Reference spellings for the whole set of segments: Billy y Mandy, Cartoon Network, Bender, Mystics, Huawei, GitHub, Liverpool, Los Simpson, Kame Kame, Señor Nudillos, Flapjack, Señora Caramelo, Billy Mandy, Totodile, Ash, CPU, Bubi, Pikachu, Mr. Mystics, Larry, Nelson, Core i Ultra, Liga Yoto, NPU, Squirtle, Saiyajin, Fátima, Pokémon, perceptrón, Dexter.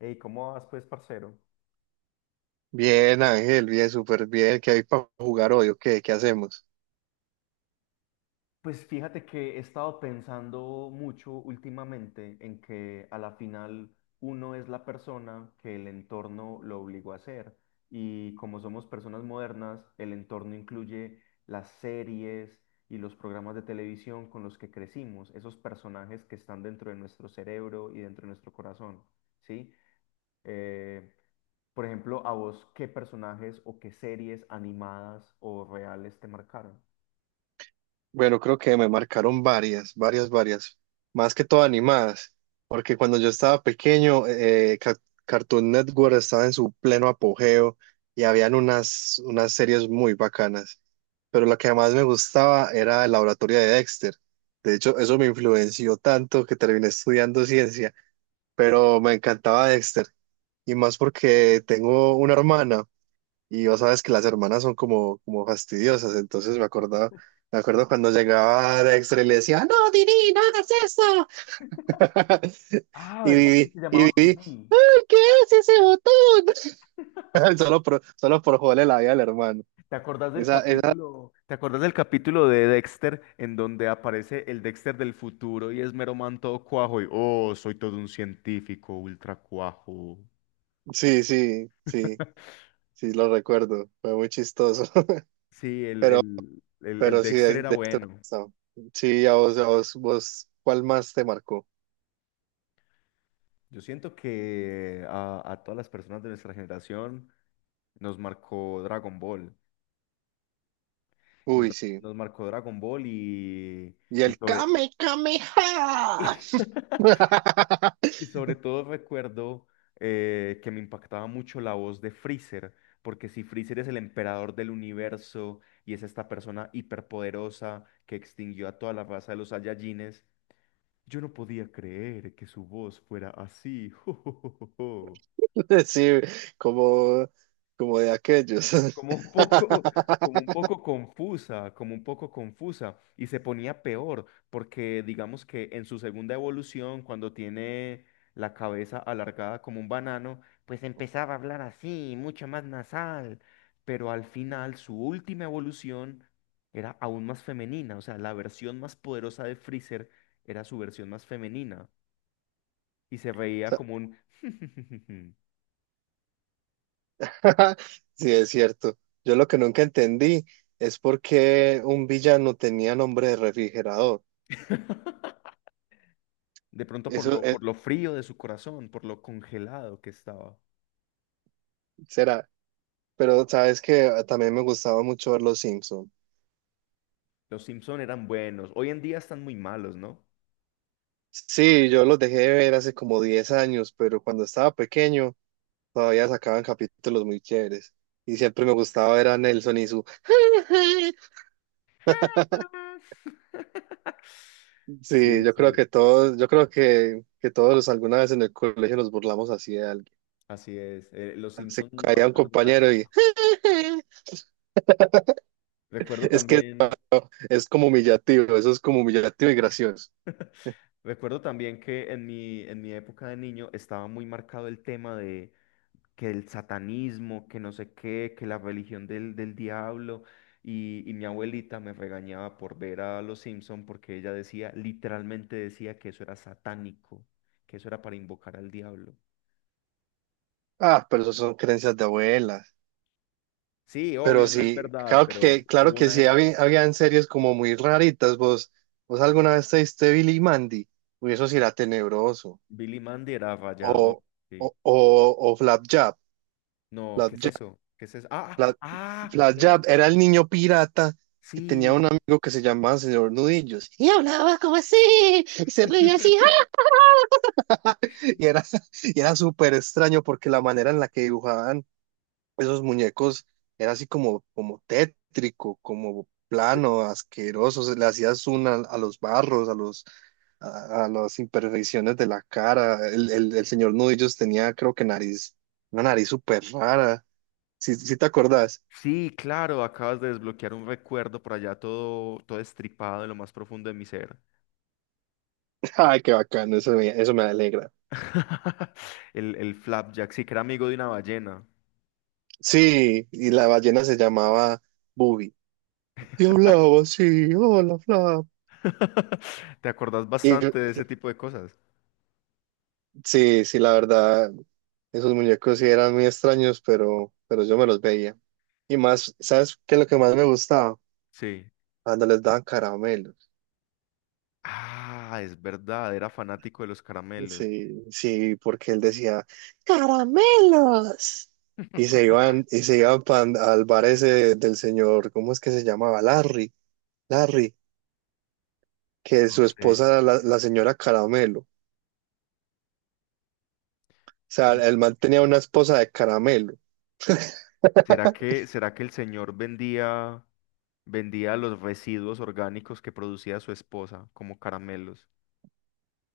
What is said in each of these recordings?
Ey, ¿cómo vas, pues, parcero? Bien, Ángel, bien, súper bien. ¿Qué hay para jugar hoy o qué? ¿Qué hacemos? Pues fíjate que he estado pensando mucho últimamente en que a la final uno es la persona que el entorno lo obligó a ser. Y como somos personas modernas, el entorno incluye las series y los programas de televisión con los que crecimos, esos personajes que están dentro de nuestro cerebro y dentro de nuestro corazón, ¿sí? Eh, por ejemplo, a vos, ¿qué personajes o qué series animadas o reales te marcaron? Bueno, creo que me marcaron varias. Más que todo animadas. Porque cuando yo estaba pequeño, Cartoon Network estaba en su pleno apogeo y habían unas series muy bacanas. Pero la que más me gustaba era el laboratorio de Dexter. De hecho, eso me influenció tanto que terminé estudiando ciencia. Pero me encantaba Dexter. Y más porque tengo una hermana. Y vos sabes que las hermanas son como fastidiosas, entonces me acuerdo cuando llegaba de extra y le decía, no, Dini, no hagas eso. Ah, Y ¿verdad que vivi se y llamaba vivi Judy? ¿qué es ese botón? Solo por joderle la vida al hermano. ¿Te acordás del Esa, capítulo, te acordás del capítulo de Dexter en donde aparece el Dexter del futuro y es mero man todo cuajo y oh, soy todo un científico ultra cuajo? sí, sí, sí, sí, lo recuerdo, fue muy chistoso. Sí, el, Pero, el, el, el pero sí, Dexter de era este bueno. pasado. Sí, vos, ¿cuál más te marcó? Yo siento que a todas las personas de nuestra generación nos marcó Dragon Ball. Nos, Uy, sí. Nos marcó Dragon Ball Y y el sobre... Kame Kame. Y sobre todo recuerdo que me impactaba mucho la voz de Freezer, porque si Freezer es el emperador del universo y es esta persona hiperpoderosa que extinguió a toda la raza de los Saiyajines, yo no podía creer que su voz fuera así. Sí, como, como de aquellos. Como un poco, como un poco confusa, como un poco confusa, y se ponía peor, porque digamos que en su segunda evolución, cuando tiene la cabeza alargada como un banano, pues empezaba a hablar así, mucho más nasal, pero al final su última evolución era aún más femenina, o sea, la versión más poderosa de Freezer era su versión más femenina, y se reía como un... Sí, es cierto. Yo lo que nunca entendí es por qué un villano tenía nombre de refrigerador. De pronto por Eso eh, por lo frío de su corazón, por lo congelado que estaba. será. Pero sabes que también me gustaba mucho ver Los Simpson. Los Simpson eran buenos. Hoy en día están muy malos, ¿no? Sí, yo los dejé de ver hace como 10 años, pero cuando estaba pequeño todavía sacaban capítulos muy chéveres. Y siempre me gustaba ver a Nelson y su... Sí, Sí, sí, yo creo que todos alguna vez en el colegio nos burlamos así de alguien. así es. Los Se Simpson caía un marcaron una compañero y época. Recuerdo es que también, eso es como humillativo, eso es como humillativo y gracioso. Recuerdo también que en en mi época de niño estaba muy marcado el tema de que el satanismo, que no sé qué, que la religión del diablo. Y mi abuelita me regañaba por ver a Los Simpson porque ella decía, literalmente decía que eso era satánico, que eso era para invocar al diablo. Ah, pero eso son creencias de abuelas. Sí, Pero obvio, no es sí, verdad, pero claro hubo que una sí, época. Habían series como muy raritas. Vos alguna vez te diste Billy y Mandy, uy, eso sí era tenebroso. Billy Mandy era rayador, O, sí. O Flapjack. No, ¿qué es eso? ¿Qué es eso? Ah, Fla- ah, Flash el... Jab era el niño pirata que tenía un Sí. amigo que se llamaba Señor Nudillos. Y hablaba como así, y se reía así. ¡Ah! Y era, y era súper extraño porque la manera en la que dibujaban esos muñecos era así como tétrico, como plano, asqueroso. Se le hacías una a los barros, a las imperfecciones de la cara. El Señor Nudillos tenía, creo que nariz, una nariz súper rara. Si te acordás. Sí, claro, acabas de desbloquear un recuerdo por allá todo, todo estripado en lo más profundo de mi ser. Ay, qué bacano, eso me alegra. El flapjack, sí, que era amigo de una ballena. Sí, y la ballena se llamaba Bubi. Y hablaba así, hola, Flap. ¿Te acordás Y bastante de ese tipo de cosas? sí, sí, la verdad, esos muñecos sí eran muy extraños, pero yo me los veía. Y más, ¿sabes qué es lo que más me gustaba? Sí. Cuando les daban caramelos. Ah, es verdad, era fanático de los caramelos. Sí, sí, porque él decía, ¡caramelos! Y se iban al bar ese del señor, ¿cómo es que se llamaba? Larry, que No su sé. esposa era la señora Caramelo. Sea, ¿Cómo- el man tenía una esposa de caramelo. Será que el señor vendía, vendía los residuos orgánicos que producía su esposa como caramelos?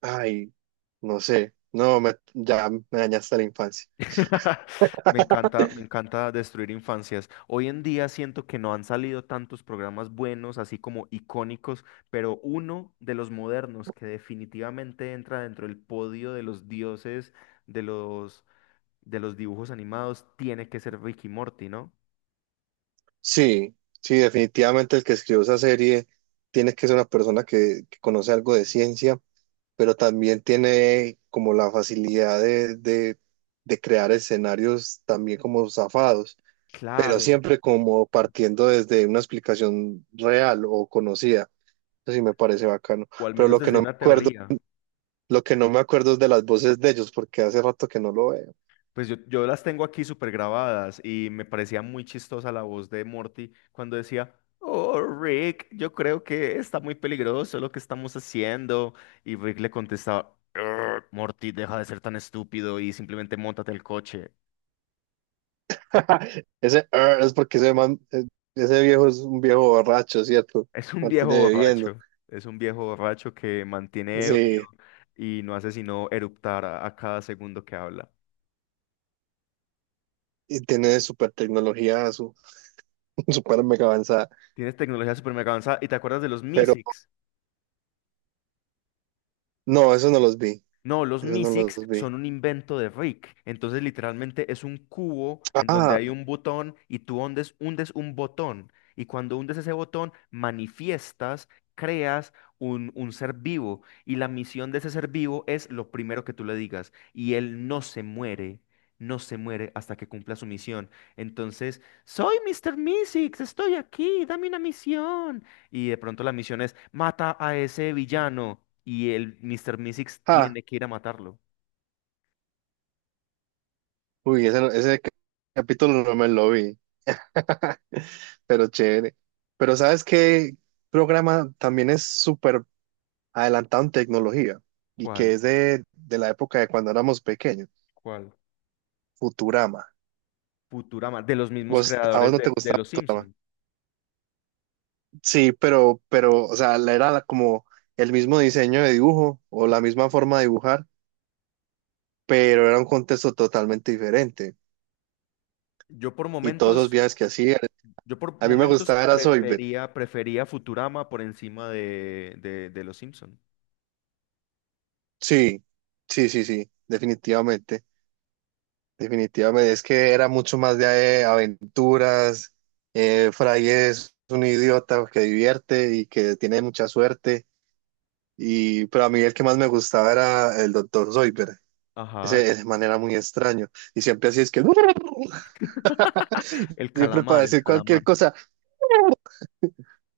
Ay, no sé. No, ya me dañaste la infancia. Me encanta destruir infancias. Hoy en día siento que no han salido tantos programas buenos, así como icónicos, pero uno de los modernos que definitivamente entra dentro del podio de los dioses de los de los dibujos animados tiene que ser Ricky Morty, ¿no? Sí, sí, definitivamente el que escribió esa serie tiene que ser una persona que conoce algo de ciencia, pero también tiene como la facilidad de crear escenarios también como zafados, pero Claro, siempre como partiendo desde una explicación real o conocida. Eso sí me parece bacano. o al Pero menos lo que desde no me una acuerdo teoría. Lo que no me acuerdo es de las voces de ellos, porque hace rato que no lo veo. Pues yo las tengo aquí súper grabadas y me parecía muy chistosa la voz de Morty cuando decía, Oh, Rick, yo creo que está muy peligroso lo que estamos haciendo. Y Rick le contestaba, "Ugh, Morty, deja de ser tan estúpido y simplemente móntate el coche." Ese "er" es porque ese man, ese viejo es un viejo borracho, ¿cierto? Es un viejo Mantiene bebiendo. borracho, es un viejo borracho que mantiene ebrio Sí, y no hace sino eruptar a cada segundo que habla. y tiene super tecnología, super mega avanzada. Tienes tecnología súper mega avanzada y te acuerdas de los Pero Mysics. no, eso no los vi. No, los Eso no Mysics los vi. son un invento de Rick. Entonces, literalmente es un cubo en donde Ah, hay un botón y tú hundes, hundes un botón. Y cuando hundes ese botón, manifiestas, creas un ser vivo. Y la misión de ese ser vivo es lo primero que tú le digas. Y él no se muere, no se muere hasta que cumpla su misión. Entonces, soy Mr. Mysics, estoy aquí, dame una misión y de pronto la misión es mata a ese villano y el Mr. Mystics ah. tiene que ir a matarlo. Uy, ese capítulo no me lo vi. Pero chévere. Pero ¿sabes qué programa también es súper adelantado en tecnología y que ¿Cuál? es de la época de cuando éramos pequeños, ¿Cuál? Futurama. Futurama, de los mismos ¿Vos, a vos creadores no te de gustaba Los Futurama? Simpson. Sí, o sea, como el mismo diseño de dibujo o la misma forma de dibujar, pero era un contexto totalmente diferente. Yo por Y todos esos momentos, viajes que hacía, yo por a mí me momentos gustaba era Soyber. prefería, prefería Futurama por encima de Los Simpson. Sí, sí, definitivamente. Definitivamente, es que era mucho más de aventuras. Fry es un idiota que divierte y que tiene mucha suerte. Y, pero a mí el que más me gustaba era el doctor Zoidberg. Ajá, Ese man era muy extraño. Y siempre así es que el siempre para calamar, el decir calamar. cualquier cosa.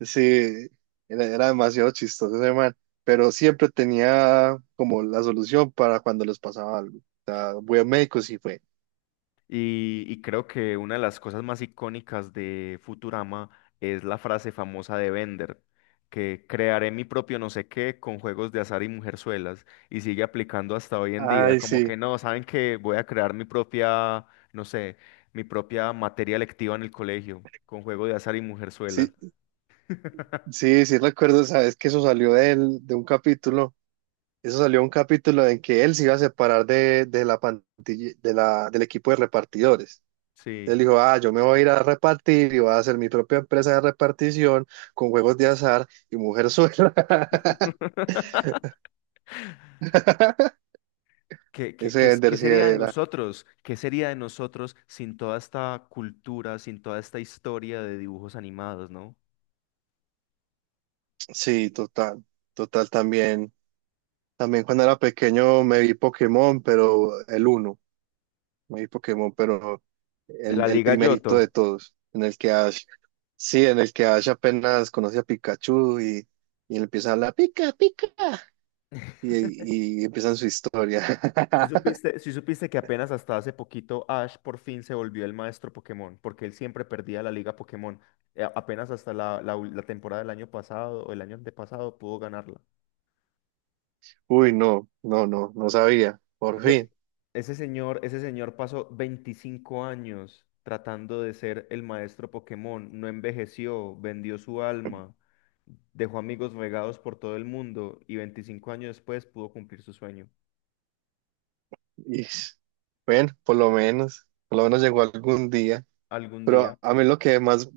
Sí, era demasiado chistoso ese man. Pero siempre tenía como la solución para cuando les pasaba algo. O sea, voy a médico, sí fue. Y creo que una de las cosas más icónicas de Futurama es la frase famosa de Bender, que crearé mi propio no sé qué con juegos de azar y mujerzuelas, y sigue aplicando hasta hoy en día, Ay, como sí. que no, saben que voy a crear mi propia, no sé, mi propia materia lectiva en el colegio, con juego de azar y mujerzuelas. Sí, sí, sí recuerdo, sabes que eso salió de un capítulo, eso salió un capítulo en que él se iba a separar de la pantilla, del equipo de repartidores. Él Sí. dijo, ah, yo me voy a ir a repartir y voy a hacer mi propia empresa de repartición con juegos de azar y mujer suelta. ¿Qué, qué- qué Ese es- qué Ender sí sería de era. nosotros? ¿Qué sería de nosotros sin toda esta cultura, sin toda esta historia de dibujos animados, ¿no? Sí, total, total también. También cuando era pequeño me vi Pokémon, pero el uno. Muy Pokémon, pero De la el Liga primerito de Yoto. todos, en el que Ash, sí, en el que Ash apenas conoce a Pikachu y le empieza a hablar pica, pica, y empiezan su historia. Si supiste, si supiste que apenas hasta hace poquito Ash por fin se volvió el maestro Pokémon, porque él siempre perdía la Liga Pokémon. Apenas hasta la ul- la temporada del año pasado o el año antepasado pudo ganarla. Uy, no, no sabía, por Ese, fin. Ese señor, ese señor pasó 25 años tratando de ser el maestro Pokémon, no envejeció, vendió su alma, dejó amigos regados por todo el mundo y 25 años después pudo cumplir su sueño. Y, bueno, por lo menos llegó algún día. Algún Pero día, a mí lo que más,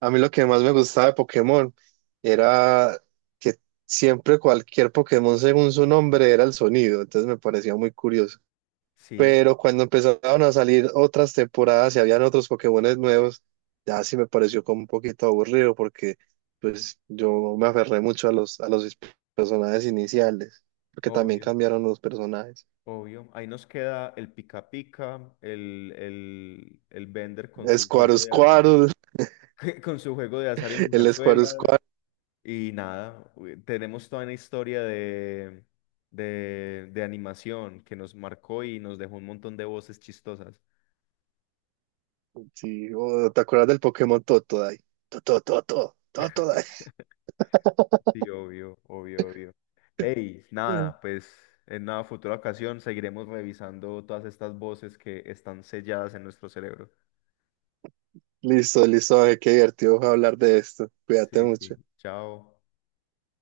a mí lo que más me gustaba de Pokémon era que siempre cualquier Pokémon según su nombre era el sonido, entonces me parecía muy curioso. sí, Pero cuando empezaron a salir otras temporadas y habían otros Pokémones nuevos, ya sí me pareció como un poquito aburrido porque pues yo me aferré mucho a a los personajes iniciales, porque también obvio. cambiaron los personajes. Obvio. Ahí nos queda el pica pica, el Bender con su juego de azar, Squirtle, con su juego de azar y el mujerzuelas. Squirtle, Y nada, u- tenemos toda una historia de animación que nos marcó y nos dejó un montón de voces chistosas. sí, oh, ¿te acuerdas del Pokémon Totodile? Totodile, Totodile. Sí, obvio, obvio, obvio. Ey, nada, pues en una futura ocasión seguiremos revisando todas estas voces que están selladas en nuestro cerebro. Listo, listo, ay, qué divertido fue hablar de esto. Cuídate Sí, sí. mucho. Chao.